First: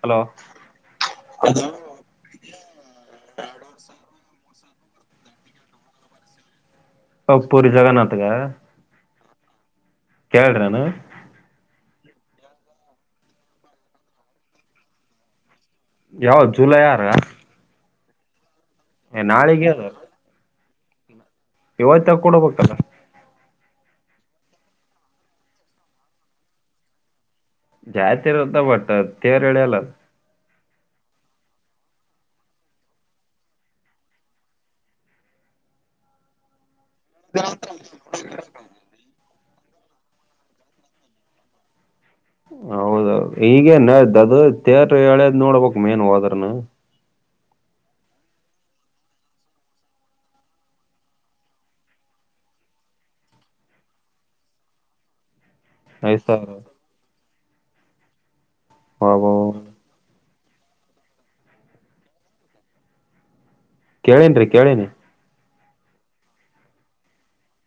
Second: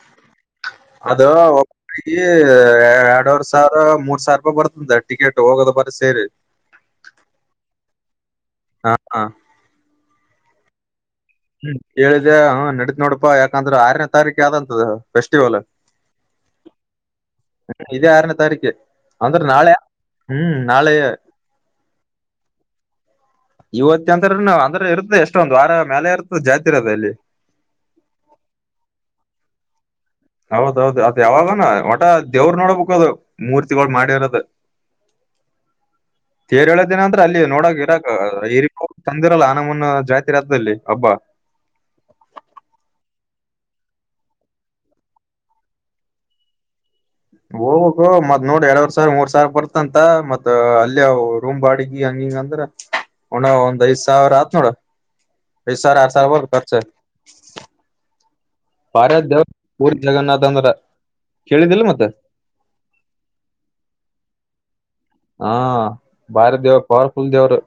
hello ಅದು ಒ ಎರಡುವರ್ ಸಾವಿರ ಮೂರ್ ಸಾವಿರೂಪ ಬರ್ತ್ ಹ ಟಿಕೆಟ್ ಹೋಗೋದು ಬರ ಸೇರಿ ಅವ ಪೂರಿ ಜಗನ್ನಾಥ್ಗ ಹಾ ಹಾ ಕೇಳಿದ್ರೇನ ಕೆಳಿದೆ ನಡತ್ ನೋಡಪಾ ಯಾಕಂದ್ರ ಆರನೇ ತಾರೀಕ ಯಾವ್ದಂತದ ಫೆಸ್ಟಿವಲ್ ಯಾವತ್ ಜೂಲೈ ಅರ ಇದೇ ಆರನೇ ತಾರೀಕು ಅಂದ್ರೆ ನಾಳೆ ಅದ ಹ್ಮ್ ನಾಳೆ ಇವತ್ತ ಕೂಡಬೇಕಲ್ಲ ಇವತ್ತಂತ್ರನು ಅಂದ್ರೆ ಇರುತದೆ ಎಷ್ಟೊಂದು ವಾರ ಮೇಲೆ ಇರ್ತದೆ ಜಾತಿರೋದ ಅಲ್ಲಿ ಜಾತಿ ಇರುತ್ತ ಬಟ್ ತೇರ್ ಎಳಿಯಲ್ಲ ಹೌದೌದು ಅದ ಯಾವಾಗನ ಒಟ ದೇವ್ರ ನೋಡ್ಬೇಕು ಅದು ಮೂರ್ತಿಗಳು ಮಾಡಿರದ ತೇರ್ ಹೇಳಿದ್ದಿನ ಅಂದ್ರ ಅಲ್ಲಿ ನೋಡಕ್ ಇರಕ್ ಈ ತಂದಿರಲ್ಲ ನಮ್ಮನ್ನ ಜಾತಿ ರತ್ದಲ್ಲಿ ಹಬ್ಬಾ ಹೌದೌದು ಈಗೇ ನ್ದ ಅದು ತೇರ್ ಎಳ್ಯದ್ ನೋಡ್ಬೇಕಕ್ ಮೇನ್ ಹೋದ್ರನು ಹೋಗ್ಬೇಕು ಮತ್ ನೋಡ ಎರಡ್ವರ್ ಸಾವಿ ಮೂರ್ ಸಾವಿ ಬರ್ತಂತ ಮತ್ ಅಲ್ಲಿ ರೂಮ್ ಬಾಡಿಗೆ ಹಂಗಿ ಹಂಗ ಅಂದ್ರ ಒಣ ಒಂದ್ ಐದ್ ಸಾವಿರ ಆತ್ ನೋಡ ಪ ಸರ್ ಆರ್ ಐದ್ ಸರ್ ಬರಿ ಸಾವಿರ ಕರ್ಚು ಭಾರ ಅಬ್ಬಬ್ಬಾ ದೇವರು ಪುರಿಜಗಥ ಮಂದ್ರ ಕೇಳಿದ್ದಿಲ್ಲ ಮತ್ತೆ ಕೇಳನ್ರಿ ಕೇಳೇನಿ ಹಾ ಭಾರಿ ದೇವರು ಪವರ್ಫುಲ್ ದೇವರು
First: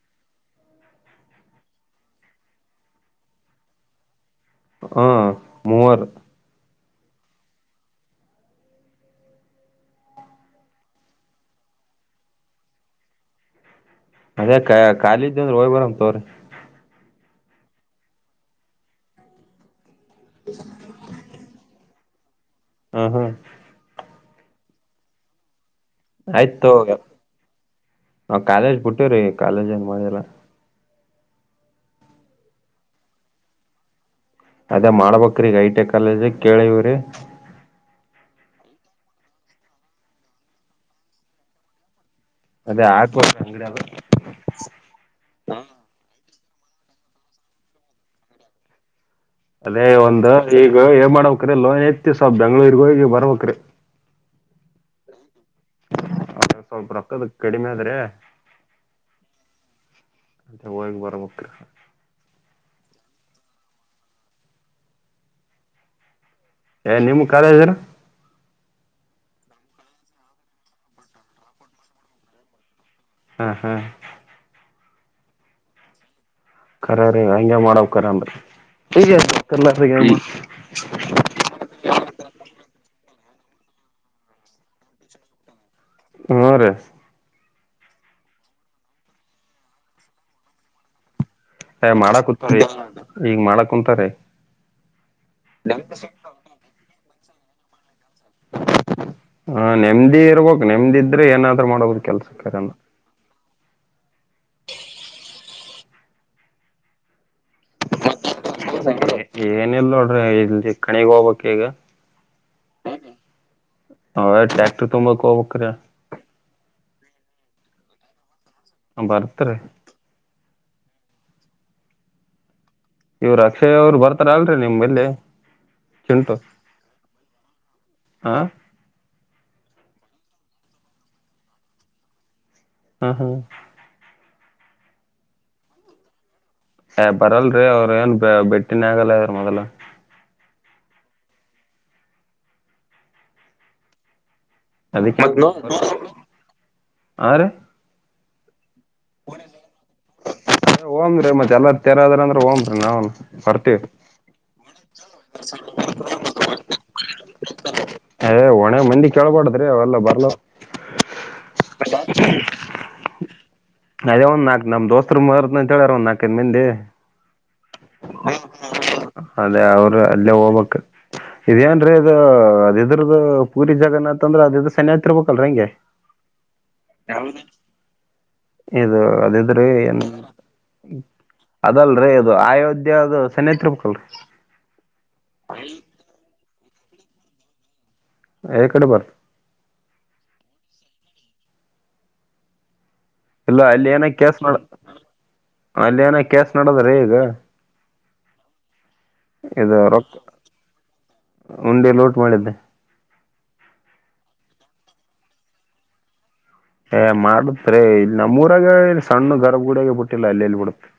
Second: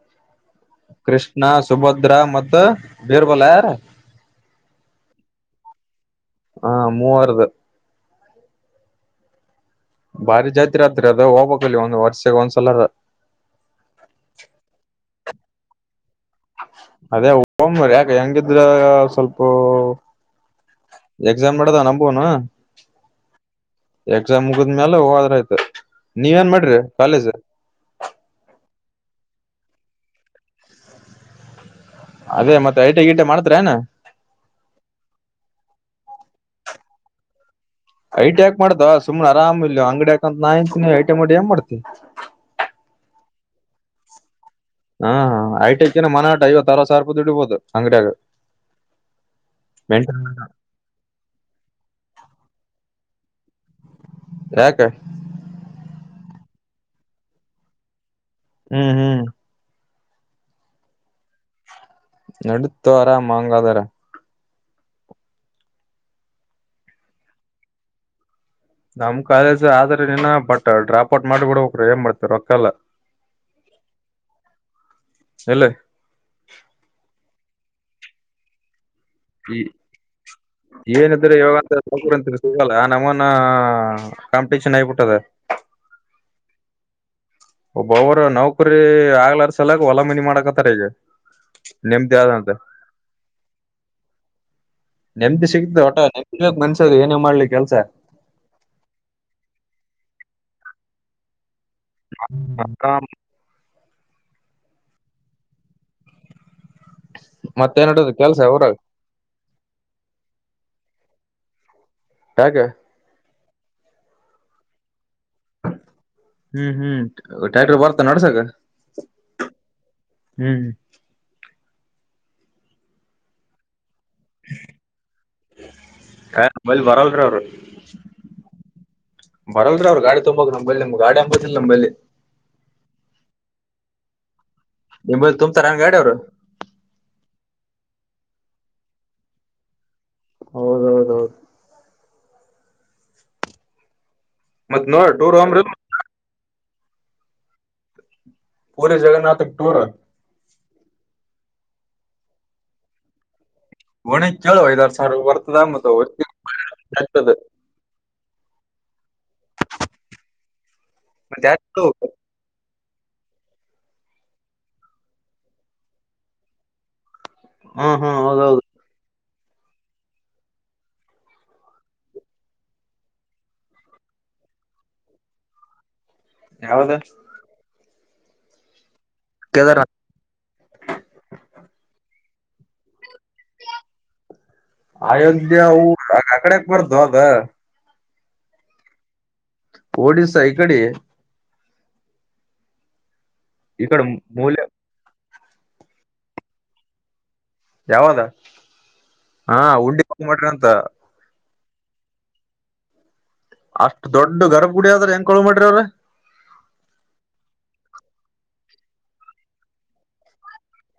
ಕೃಷ್ಣ ಸುಭದ್ರಾ ಮತ್ತ ಬೀರ್ಬಲ ಯಾರ ಹಾ ಮೂವರು ಹಾ ಮೂವಾರದು ಬಾರಿ ಜಾತಿ ಆತ್ರಿ ಅದ ಹೋಗ್ಬಕ್ಲ್ಲಿ ಒಂದ್ ವರ್ಷಗ ಒಂದ್ಸಲರ ಅದೇ ಕಾಲಿ ಇದ್ರೆ ಅಂದ ಹೋಗ್ ಬರಮ ತಾಳ್ರಿ ಅದೇ ರಿ ಯಾಕ ಹೆಂಗಿದ್ರ ಸ್ವಲ್ಪ [unintelligible] ಎಕ್ಸಾಮ ಮಾಡದ ನಮಗೂನು ಹ್ಮ ಹ್ಮ ಎಕ್ಸಾಮ್ ಮುಗಿದ್ಮೇಲೆ ಹೋದರಾಯ್ತು ಆಯ್ತು ಹೋಗ ನಾವ ಕಾಲೇಜ್ ಬಿುಟ್ಟವ್ರಿ ಕಾಲೇಜ್ ಏನ್ ಹೋಗಲ್ಲ ಅದೇ ಮತ್ತೆ ಐಟಿ ಗಿಟೆ ಮಾಡ್ತರ ಏನ ಅದೇ ಮಾಡ್ಬ್ರೀಗ ಐಟಿ ಕಾಲೇಜ ಕೇಳಿವ್ರಿ ಐಟಿ ಹಾಕ್ ಮಾಡ್ದ್ ಸುಮ್ನ ಆರಾಮ ಇಲ್ವ ಅಂಗಡಿ ಯಾಕಂತ ನಾಂತ ನೀ ಐಟಿ ಮಾಡಿ ಏನ್ ಮಾಡ್ತ ಅದೇ ಹಾಕುವ ಅಂಗಡಿಯಲ್ಲ ಹಾ ಹಾ ಐಟಐಕನ ಮನಾಟ ಐವತ್ತು ಅರ ಸಾವಿ ರಪ ದುಡಿಬೋದು ಅಂಗಡಿಯಾಗ ಅದೇ ಮೇಂಟೆನ್ ಒಂದು ಈಗ ಏ ಮಾಡ್ಕ್ರಿ ಲೋ ಎತ್ತಸ ಬೆಂಗ್ಳೂರಿಗೂ ಈಗ ಬರ್ಬಕ್ೀ ಯಾಕ ಹ ಸ್ವಲ್ಪ ರೊಕ್ತದ ಕಡಿಮೆ ಆದ್ರೆ ಹ್ಮ್ ಹ್ಮ್ ಅ ಹಕ್ ಬಾರ ಮುಕ್ಕ್ರ ನಡತು ಆರಾಮ್ ಹಂಗ ಅದಾರ ಏ ನಿಮ್ ಕಾಲ ಏನೋ ನಮ್ ಕಾಲೇಜ್ ಆದ್ರ ನೀನ ಬಟ್ ಡ್ರಾಪ್ ಔಟ್ ಮಾಡಿಬಿಡರು ಏನ್ ಮಾಡ್ತಾರೆ ರೋಕ್ಕಲ್ಲ ಹಾ ಹಾ ಎಲ್ಲಿ ಖರೆ ರಿ ಹಂಗೆ ಮಾಡವ ಕರನ್ರಿ ಈ ಏನಿದ್ರೆ ಯಾಗಂತಕಂತ ಸಿಗಲ್ಲ ನಮ್ಮ ಕಾಂಪಿಟಷನ್ ಆಗಬಿಟ್ಟದ ಹ್ಮ್ ರಿ ಒಬ್ಬ ಅವರು ನೌಕರಿ ಆಗ್ಲಾರ ಸಲಕ ಒಲ ಮನಿ ಮಾಡಕತ್ತಾರ ಈಗ ಹ ನೆಮ್ಮದಿ ಮಾಡಕ ಕುತ್ ಆದಂತ ಈಗ್ ಮಾಡ ಕುಂತಾರ ನೆಮದಿ ಸಿಗ್ತ ಹೊಟ ನೆಮ್ಮಿ ಮನ್ಸ ಏನೇ ಮಾಡ್ಲಿ ಕೆಲ್ಸ ಹ ನೆಮದಿ ಇರ್ಬೇಕಕ್ ನೆಮದಿದ್ರೆ ಏನಾದ್ ಮಾಡ್ರ ಕೆಲಸ ಕಾರ್ಯನ ಮತ್ತೆ ನ್ಡೋದ ಏನ ಇಲ್ ನೋಡ್ರಿ ಇಲ್ಲಿ ಕಣಿಗ್ ಹೋಗ್ಬಕ್ ಈಗ ಯಾಕೆ ಅವೇ [unintelligible] ಹ್ಮ್ ಹ್ಮ್ ಟ್ಯಾಕ್ಟರ್ ಬರ್ತಾ ನಡ್ಸಕ ಹ ಬರ್ತರಿ ಹ್ಮ್ ಇವ್ರು ಅಕ್ಷಯ ಅವರು ಬರ್ತಾರ ಅಲ್ರರಿ ನಿಮ್ ಮಲ್ಲಿ ಮಲ್ ಬರಲ್ ಅವ್ರರು ಹ ಬರಲ್ ಅವ್ ಗಾಡಿ ತೊಂಬೋ ನಲ್ಲಿ ನಮ್ ಗಾಡಿ ಹಂಬಬ ನಂಬಲ್ಲಿ ಹಾ ಹಾ ನಿ ತುಂಬ್ ತರ ಹಂಗಾದ್ರೆ ಅವ್ರು ಬರಲ್ರರಿ ಅವ್ರ ಏನ್ ಬೆಟ್ಟಿನ ಆಗಲ್ಲ ಅ್ರ ಮೊದಲ ಹೌದೌದೌದು ಮತ್ ನೋಡ್ ಅದಕ್ಕೆ ಟೂರ್ ಹೋಗಂಬ್ರಿ ಆರ ಪೂರೇ ಜಗನಾಥಕ್ ಟೂರ್ ಹಓಮ್ ಮತ್ತತ್ ಎಲ್ಲ ತೇರದ್ರ ಅ್ರ ಹೋಗ್ ನಾನ್ ಬರ್ತ ಹೋಗೋಣ ಕೆೇಳೋ ಐದಾರು ಸಾವಿ ಬರ್ತದ ಆ ಮಗ್ತದೆ ಅಯ ಒಣೆ ಮಂದಿ ಕೇಳ್ಬಡದ್ರಿ ಅವೆಲ್ಲ ಬರ್ಲ [unintelligible] ಅದೇ ಒಂದ್ ನಾಕ ನಮ್ ದೋಸ್ತರು ಮದ ಅಂತ ಹೇಳಾರ ಒಂದ್ ನಾಲ್ಕೈದ ಮಂದಿ ಹಾ ಹಾ ಹೌದೌದು ಅದೇ ಅವರು ಅಲ್ಲೇ ಹೋಗ್ಬೇಕು ಇದೇಏನ್ರೀ ಇದು ಅದ್ರದ ಪೂರಿ ಜಗನ್ನಾಥ ಅಂದ್ರ ಅದ ಇದ್ರ ಸನಿ ಹತಿ ಇರ್ಬೇಕಲ್ರ ಹೆಂಗೆ ಯಾವದ ಇದು ಅದಿದ್ರಿ ಕೇದಾರ ಏನ್ ಅದಲ್ರಿ ಅದು ಅಯೋಧ್ಯ ಅದು ಸೆನ್ನತ್ರುಮಕ್ಕಲ್ ಅಯೋಧ್ಯ ಊ ಆಕಡೆಕ್ ಬರ್ದು ಅದ ಎ ಕಡೆ ಬರ್ ಓಡಿಶಾ ಇ ಕಡೆ ಇಲ್ಲ ಈ ಅಲ್ಲಿ ಕಡೆ ಏನ ಕೇಸ್ ನ ಮೂಲೆ ಅಲ್ಲಿ ಏನ ಕೇಸ್ ನೋದ್ರೆ ಈಗ ಯಾವದ ಹಾ ಉಂಡಿ ಹಕಮಟ್ರಿ ಅಂತ ಒಂದೇ ಲೋಟ್ ಮಾಡಿದ್ದೆ ಅಷ್ಟು ದೊಡ್ಡ ಗರ್ಭ ಗುಡಿ ಆದ್ರ ಹೆಂಗಕಳ್ ಮಾಡ್ರಿ ಅವ್ರ ಏ ಮಾಡತ್ರಿ ಇ ನಮ್ಮೂಊರಾಗ ಇ ಸಣ್ಣ ಗರ್ಭ ಗುಡಿಗ ಬಿಟ್ಟಿಲ್ಲ ಅಲ್ಲ ಇಲ್ಲಿ ಬಿಡುತ್ತೆ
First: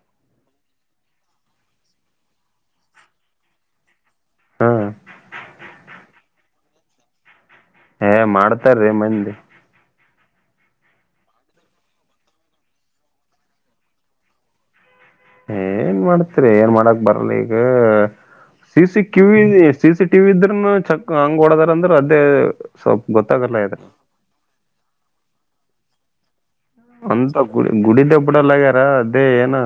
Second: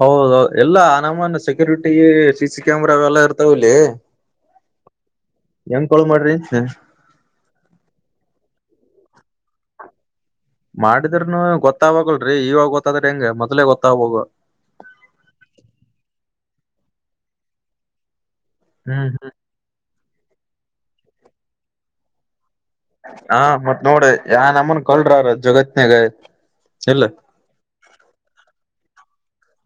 ಹೌದೌದು ಎಲ್ಲಾ ನನಮ್ಮನ್ ಸೆಕ್ಯೂರಿಟಿ ಸಿ ಸಿ ಕ್ಯಾಮರಾವೆಲ್ಲಾ ಇರ್ತಾವಲ್ಲಿ ಹಾ ಯಂಗ ಕಳು ಮಾಡ್ರೀ ಹಏ ಮಾಡ್ತಾರ್ರೀ ಮಂದಿ ಮಾಡಿದ್ರನು ಗೊತ್ತಾಗೋಗಲ್ರರಿ ಇವಾಗ ಗೊತ್ತಾದ್ರ ಹೆಂಗ ಮೊದ್ಲೇ ಗೊತ್ತಾಗ ಬೇಕು ಏನ್ ಮಾಡ್ತ್ರಿ ಏನ್ ಮಾಡಕ್ ಬರಲ್ಲ ಈಗ ಸ ಸಿ ಹ್ಮ್ ಕಿವಿ ಸ ಸಿ ಟ್ಟಿವ ಇದ್ರೂನು ಚಕ್ ಹಂಗ ಓಡದಾರಂದ್ರೆ ಅದೇ ಸ್ವಲ್ಪ ಹಾ ಗೊತ್ತಾಗಲ್ಲ ಇದು ಮತ್ ನೋಡ್ರಿ ಯ ನಮ್ಮನ್ ಕಲ್ರಾರ ಜಗತ್ನ್ಾಗ ಅಂತ ಗುಡಿ ಗುಡಿ್ದ ಎಪಡಲ್ಲಗ್ಯಾರ ಅದೇ ಏನ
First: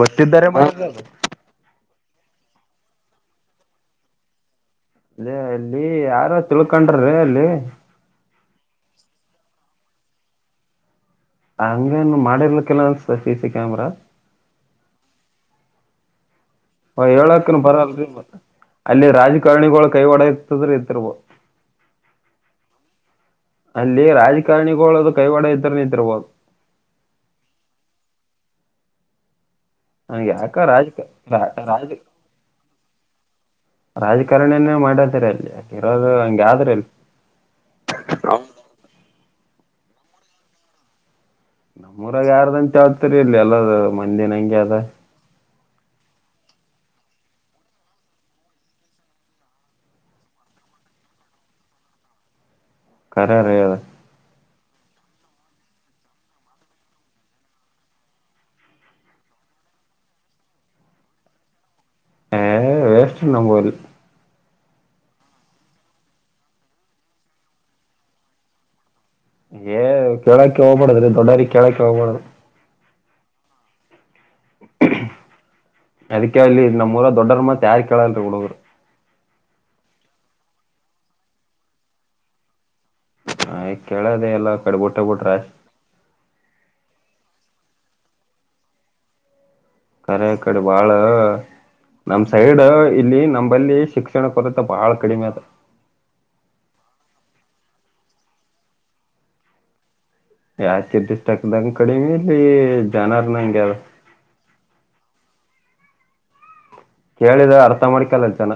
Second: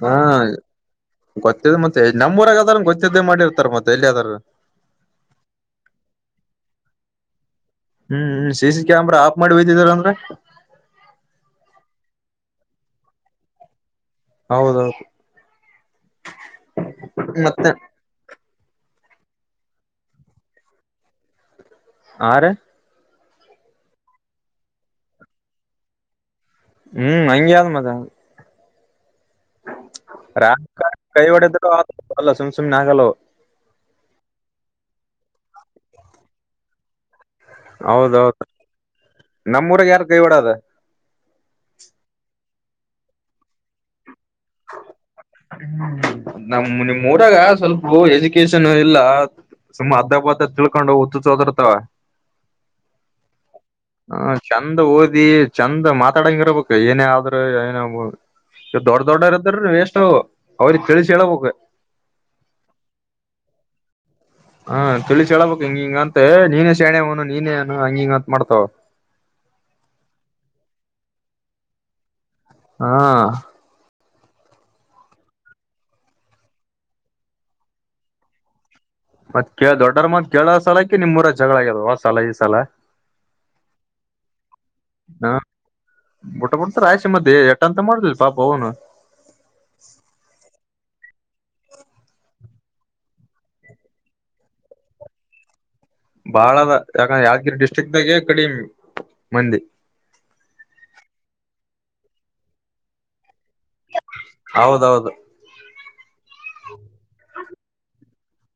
ಗೊತ್ತಿದ್ದಾರೆ ಮತ್ತ ನಮ್ಮ್ಊರಾಗದಾರ ಗೊತ್ತಿದ್ದೆ ಮಾಡಿರ್ತಾರೆ ಮತ್ತೆ ಎಲ್ಲಿದಾರೂ ಅದೇ ಅಲ್ಲಿ ಯಾರು ತಿಳ್ಕೊಂಡ್ರ್ರೀ ಅಲ್ಲಿ ಹ್ಮ್್ಮ ಸೀಸ ಕೆಾಮರ ಆಪ್ ಮಾಡವಿಿದ್ದರ ಅಂದ್ರೆ ಹಂಗೇನು ಮಾಡಿರ್ಲ ಕೆಲ್ಲ ಅನ್ಸತ ಸಿ ಸಿ ಕ್ಯಾಮರಾ ಹೌದೌದು ಹ ಹೇಳಾಕನ್ ಮತ್ತೆ ಬರಲ್ರಿ ಮತ್ತ ಅಲ್ಲಿ ರಾಜಕಾರಣಿಗಳು ಕೈ ಒಡ ಇತದ್ರ ಇತಿರ್ಬೋ ಆರ ಅಲ್ಲಿ ರಾಜಕಾರಣಿಗಳುಳದು ಕೈವಾಡ ಇದ್ರ ನಿಂತಿರ್ಬೋದು ಹ್ಮ್ ಹಂಗ ಯ್ದ್ ಮತ ಅ ನನ್ಗೆ ಯಾಕ ರಾಜಕ ಕೈ ಹೊಡೆದ್ರು ರಾಜ ಅಲ್ಲ ಸುಮ್ ಸುಮ್ನೆ ಆಗಲ್ಲವು ರಾಜಕಾರಣನೇ ಮಾಡದರ ಅಲ್ಲಿ ಇರೋದು ಹಂಗ ಆದ್ರ ಅಲ್ಲಿ ಹೌದೌದು ನಮ್ಮೂರಾಗ ಯಾರ ಕೈವಾಡದ ನಮ್ಮೂಊರಾಗ ಯಾರ್ದಂತಾತರಿ ಇಲ್ಲಿ ಎಲ್ಲ ಮಂದಿನ ಹಂಂಗಗೆ ಅದ ಹ್ಮ್ ನಮ ನಿಮ್ಮ್ ಊರಾಗ ಸ್ವಲ್ಪ ಎಜುಕೇಶನ್ ಇಲ್ಲ ಸುಮ್ಮ ಅದ್ದ ಪ್ದ ತಿಳ್ಕೊಂಡು ಉತ್ತು ಸ ಹೋದರ್ತಾವ ಕರೆ ರ ಹ ಚಂದ ಓದಿ ಚಂದ ಮಾತಾಡಂಗ ಇರ್ಬೇಕು ಏನೇ ಆದ್ರೂ ಏನ ದೊಡ್ಡ ದೊಡ್ಡರದ್ರ ವೇಸ್ಟ್ ಅವ್ರ ತಿಳಿಸಿ ಹೇಳಳ್ಬೇಕು ಹ ವೇಸ್ ನಂಬೋದು ಹಾ ತಿಳಿಸಿಸಿ ಹೇಳಳ್ಬೇಕಕ್ ಹಿಂಗ ಹಿಂಗ ಅಂತೆ ನೀನೇ ಶಣೆ ಅವನು ನೀನೇನು ಹಂಗ ಹಿಂಗ ಅಂತ ಮಾಡ್ತಾವ ಏ ಕೇಳಕ್ಕೆ ಹೋಗ್ಬ ಮಾಡಡುದ್ರಿ ದೊಡ್ಡಾರಿ ಕೇಳಕ್ಕೆ ಹೋಗ್ಬ ಮಾಡಡ್ ಹ್ಮ ಅದಕ್ಕೆಲ್ಲಿ ನಮ್ಮ್ೂಊರ ದೊಡ್ಡರ ಮತ್ ಯಾರ ಕೇಳಲ್ರಿ ಹುಡುಗರು ಮತ್ ಕ ದೊಡ್ಡರ ಮತ್ ಳ ಸಾಲಕಿ ನಿಮ್ೂಊರ ಜಗಳ ಆಗ್ಯದ ಆ ಸಲ ಈ ಸಲ ಆ ಕೇಳದ ಎಲ್ಲ ಕಡೆ ಬುಟ್ಟ ಬಿಟ್ರ ಮ ಎಟನ್ಂತ ಮಾಡುದು ಪಾಪ ಹನು ಕಖರೇ ಇಕ್ಕಡೆ ಬಾಳ ನಮ ಸೈಡ್ ಇಲ್ಲಿ ನಂಬಲ್ಲಿ ಶಿಕ್ಷಣ ಕೊರತೆ ಬಾಳ ಕಡಿಮೆ ಅದ ಬಾಳದ ಯಾಕಂದ ಯಾದಗಿರಿ ಡಿಸ್ಟ್ರಿಕ್ ದಾಗೆ ಕಡಿಮ ಮಂದಿ ಯಾಕೆರ್ಷ್ಟ ಆಕದಂಗ ಕಡಿಮೆ ಇಲ್ಲಿ ಜನಾರ್ ನಂಗಗೆ್ಯಾರ ಹೌದೌದು ಕೇಳಿದ ಅರ್ಥ ಮಾಡ್ಕಲ್ಲಲ್ ಚೆನ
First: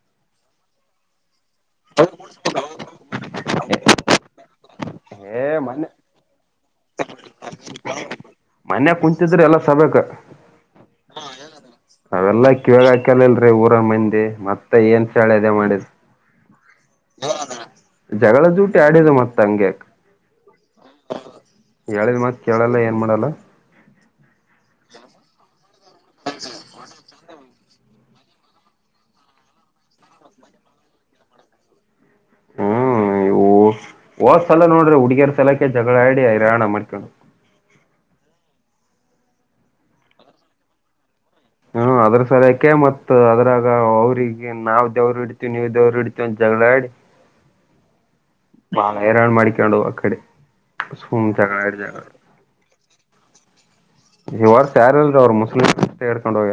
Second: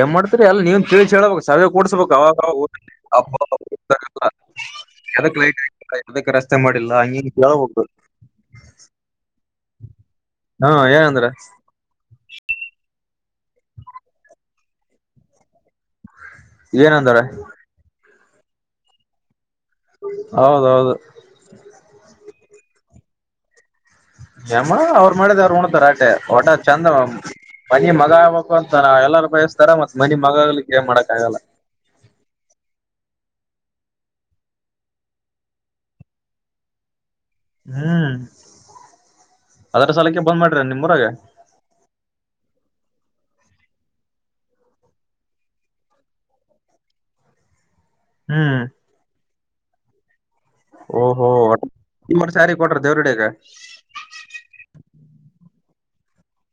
ಏನ್ ಮಾಡ್ತರಿ ಎಲ್ಲ ನೀನ್ ತಿೇಳಿ ಹೇಳಬೇಕ ಸಾವ ಕೂಡ್ಸ್ಬೇಕು ಅವಾಗ ಏ ಲೈಟ್ ಮೊನ್ನೆ ಆ ರಸ್ತೆ ಹ ಅಳ ಹೋಗು ಮನ್ಯ ಕುಂತಿದ್ರೆ ಎಲ್ಲ ಸಬೇಕ ಹಾ ಏನಂದ್ರ ಅವೆಲ್ಲಾ ಕೇಳಾಕಲಿಲ್ರರಿ ಊರ ಮಂದಿ ಮತ್ತೆ ಏನ್ ಚಳೆ ಅದೆೇ ಮಾಡಿದ್ ಏನ ಅಂದ್ರ ಜಗಳದ ಜೂಟಿ ಆಡಿದ ಮತ್ತ ಹಂಗ್ಯಕ ಹೌದೌದು ಹೇಳ ಮ ಕೇಳಲ್ಲ ಏನ್ ಮಾಡಲ್ಲ ಯಮ್ಮ ಅವ್ರು ಮಾಡಿದ ಅವ್ರು ಉಣತಾರ ಆಟೆ ಹೊಟ ಚಂದ ಮನಿ ಮಗ ಆಗ್ಬಬೇಕು ಅಂತಾರ ಎಲ್ಲಾರೂ ಬಯಸ್ತಾರ ಮತ್ ಮನಿ ಮಗ ಆಗ್ಲಿಕ್ಕೆ ಏನ್ ಮಾಡಕ್ ಆಗಲ್ಲ [unintelligible] ಹೋ ಸಲ ನೋಡ್ರಿ ಹುಡುಗಿಯರ್ ಸಲಕ್ಕೆ ಜಗಳಾಡಿ ಹೈರಾಣ ಮಾಡ್ಕೊಂಡು ಹ್ಮ್ ಅದರ ಸಾಲಕ್ಕೆ ಬಂದ್ ಮಾಡ್ರರ ನಿಮ್ಮ್ರಗೆ ಹ್ಮ ಅದ್ರ ಸರಿಯಕೆ ಮತ್ ಅದ್ರಾಗ ಅವ್ರಿಗೆ ನಾವ್ ದೇವ್ರ ಇಡ್ತಿವಿ ನೀವು ದೇವ್ರ ಇಡ್ತಿವಿ ಅ ಜ [unintelligible] ಹ್ಮ್ ಬಾಳ ಹೇರಳ್ ಮಾಡಿಕೊಂಡು ಆ ಕಡೆ ಸುಮ್ ಓಹೋ ಜಗಳಾಡಿ ನಿಮ್ಮ್ರ ಸ್ಯಾರಿ ಕೊಟ್ರ ದೇವ್ರಡಗ ಇವರ್ ಸಾರ ಅಲ್ರರಿ ಅವರು ಮುಸ್ಲಿಮ ಅಷ್ಟೆ ಹೇಡ್ಕೊಂಡ್ ಹೋಗ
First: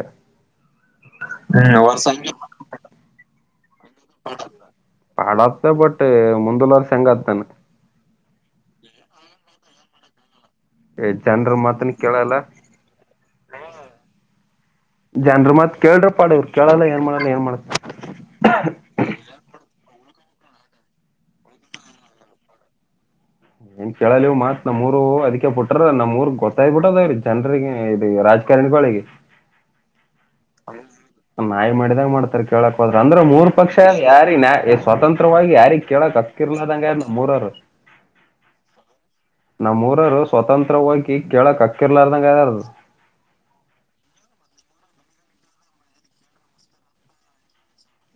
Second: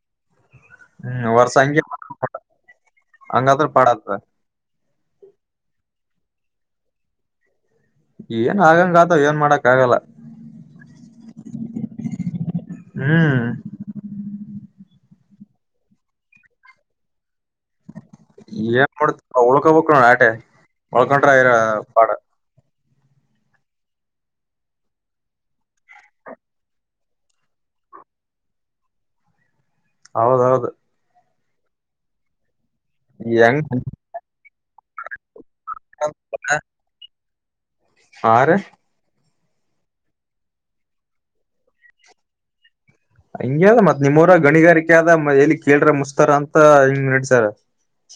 ಹ್ಮ್ ವರ್ಷ ಅಂಗಿ ಅಂಗತ್ರ ಪಡ ಪಾಡತ್ತ ಬಟ್ ಮುಂದಲರ್ ಹೆಂಗತಾನ ಏನ್ ಆಗಂಗ ಆತವ ಏನ್ ಮಾಡಕ್ ಆಗಲ್ಲ ಏ ಜನರ ಮಾತನ್ ಕೇಳಲ್ಲ ಹ್ಮ್ ಜನ್ರ ಮತ್ ಕೇಳ್ರ ಪಾಡವ್ ಕೇಳಲ್ಲ ಏನ್ ಮಾಡೋಲ್ಲ ಏನ್ ಮಾಡತ ಏನ್ ಮಾಡತ ಉಳ್ಕಬೇಕ ಆಟೆ ಉಳ್ಕೊಂಡ್ರರ ಪಾಡ ಏನ್ ಕೇಳಲಿವು ಮಾತ್ ನಮ್ರು ಅದಕ್ಕೆ ಪುಟ್ರ ನಮ್ರ್ಗ್ ಗೊತ್ತಾಗ್ಬ ಬಿಟ್ಟ ಅದ ಜನ್ರಿಗೆ ಇ ರಾಜಕಾರಣಿ ಕಳಗೆ ಹೌದೌದು ನಾಯಿ ಮಾಡಿದಾಗ ಮಾಡ್ತಾರೆ ಕೇಳಕ್ ಹೋದ್ರ ಅಂದ್ರೆ ಮೂರ್ ಹೆಂಗ ಪಕ್ಷ ಯಾರಿ ಸ್ವತಂತ್ರವಾಗಿ ಯಾರಿಗ್ ಕೇಳಕ್ ಅತ್ಕಿರ್ದಂಗ ಮೂರರು ಹಾರ ನಮ್ಮೂಊರರು ಸ್ವತಂತ್ರ ಹೋಗಿ ಕೆಳಕ್ ಅಕ್ಕಿರ್ಲಾರ್ದಂಗ ಅದಾರದು ಹಂಗಗೆ ಅದ ಮತ್ ನಿಮ್ಮವರ ಗಣಿಗಾರಿಕೆ ಆದದ ಎಲ್ಲಿ ಕೇಳ್ರ ಮುಸ್ತರ ಅಂತ ಹಿಂಗ್ ನಡಸಾರ [inaudible]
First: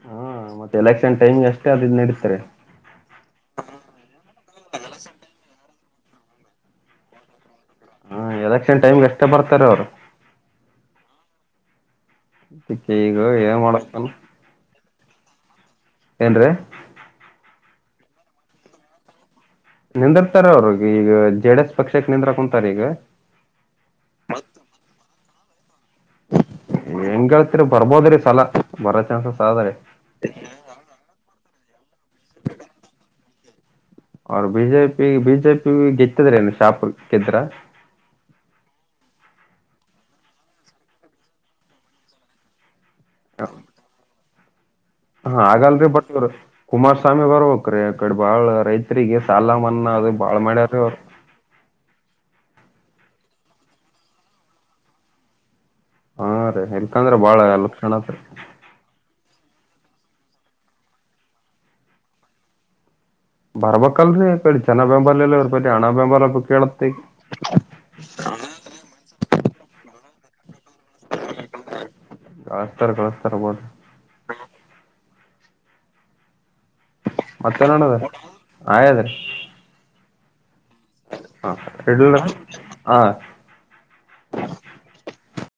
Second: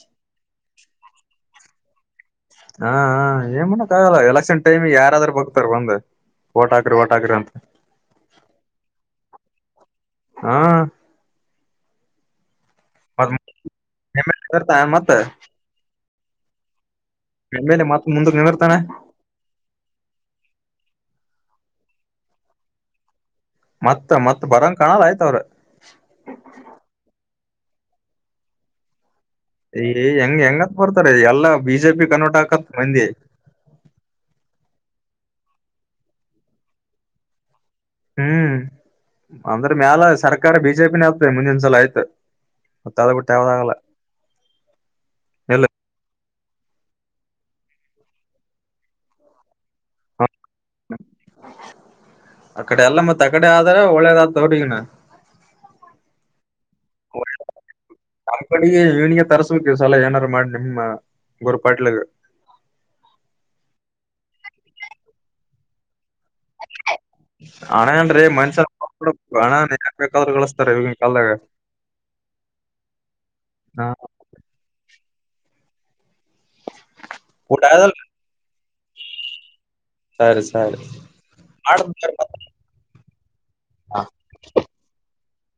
ಹಾ ಮತ್ತೆ ಎಲೆಕ್ಷನ್ ಟೈಮ್ ಅಷ್ಟೇ ಅದದು ನಡೀತಾರೆ ಹಾ ಏನ್ ಮಾಡಕ್ ಆಗಲ್ಲ ಎಲೆಕ್ಷನ್ ಟೈಮ ಯಾರಾದ್ರೂ ಬಕ್ತಾರ ಬಂದ ಓಟಾಕ್ರಿ ಓಟಾಕ್ರ ಅಂತ ಹ್ಮ ಎದಕ್ಷಣ ಟೈಮ್ಗೆ ಎಷ್ಟ ಬರ್ತಾರ ಅವ್ರು ಹಾ ಸಿಕ್ಕ ಈಗ ಏನ್ ಮಾಡತಾನ ಹಾ ಏನ್ರೀ ಆಮೇಲೆ ಮತ್ತ ಮುಂದಕ್ಕೆ ನರ್ತಾನ ನಿಂದಿರ್ತಾರ ಅವ್ರಿಗೆ ಈಗ ಜೆಡ ಎಸ್ ಪಕ್ಷಕ್ಕೆ ನಿಂದ್ರ ಕುಂತಾರ ಈಗ ಮತ್ ಮತ್ ಬರಂಗ ಕಾಣಲ್ಲ ಆಯ್ತ ಅವ್ರ ಹೆಂಗಗೆಳ್ತ್ರಿ ಬರ್ಬೋದ್ರಿ ಸಲ ಬರೋ ಚಾನ್ಸಸ್ ಆದರಿ ಏ ಹೆಂಗ್ ಹೆಂಗತ್ ಬರ್ತಾರೆ ಎಲ್ಲಾ ಬಿಜೆ ಪಿ ಕನ್ವರ್ಟ್ ಹಾಕತ್ ಮಂದಿ ಅವ್ರ ಬಿಜೆಪಿ ಬಿಜೆಪಿ ಗೆತ್ತಿದ್ರ ಏನು ಶಾಪ ಗೆದ್ರ ಹ್ಮ್ ಅಂದ್ರ ಮ್ಯಾಲ ಸರ್ಕಾರ ಬಿಜೆಪಿನ ಆತದೆ ಮುಂದಿನಸಲ ಆಯ್ತು ಮತ್ತಳ ಬಿಟ್ಟಟಾವದಾಗಲ್ಲ ಹ ಹಾಗಲ್ರಿ ಬಟ್ ಕುಮಾರಸ್ವಾಮಿ ಬರ್ಬೇಕಕ್ ಆ ಕಡೆ ಬಾಳ ರೈತರಿಗೆ ಸಾಲ ಮನ್ನಾ ಅದು ಬಾಳ ಮ್ಯಾರ ಅವರು ಅಕಡೆ ಎಲ್ಲ ಮತ್ ಅಗಡೆ ಆದ್ರ ಒಳ್ಳೇದತವ್ರಗನ ಹಾ ರೀ ಎಲ್ಕಂದ್ರ ಬಾಳ ಎಲ್ಲ ಕ್ಷಣತ್ರಿ ಆ ಕಡೆಗೆ ಇವನಿಗೆ ಸಲ ಏನಾರು ಮಾಡಿ ನಿಮ್ಮ ಗುರು ಪಾಟ್ಲಿಗೆ ಬರ್ಬೇಕಲ್ರರಿ ಚೆನ್ನ ಬೆಂಬಾಲ ಎ ಇರ್ಬೇತಿ ಹಣ್ಣ ಬೆಂಬಲ ಕೇಳತ್ತ ಈಗ ಹಣ ಅನ್ ಮನ್ಷ ಹಣ ಕ ಕಳಿಸ್ತಾರೆ ಇವ ಕಾಲಾಗ ಕಳಸ್ತಾರ ಕಳಸ್ತಾರಬೋದು ಊಟ ಮತ್ತೆ ನೋಡದ ಅದಲ್ರಿ ಆದ್ರಿ ಸರಿ ಸರಿ ಮಾಡ ಇಡ್ಲರಿ ಹಾ ಹಾ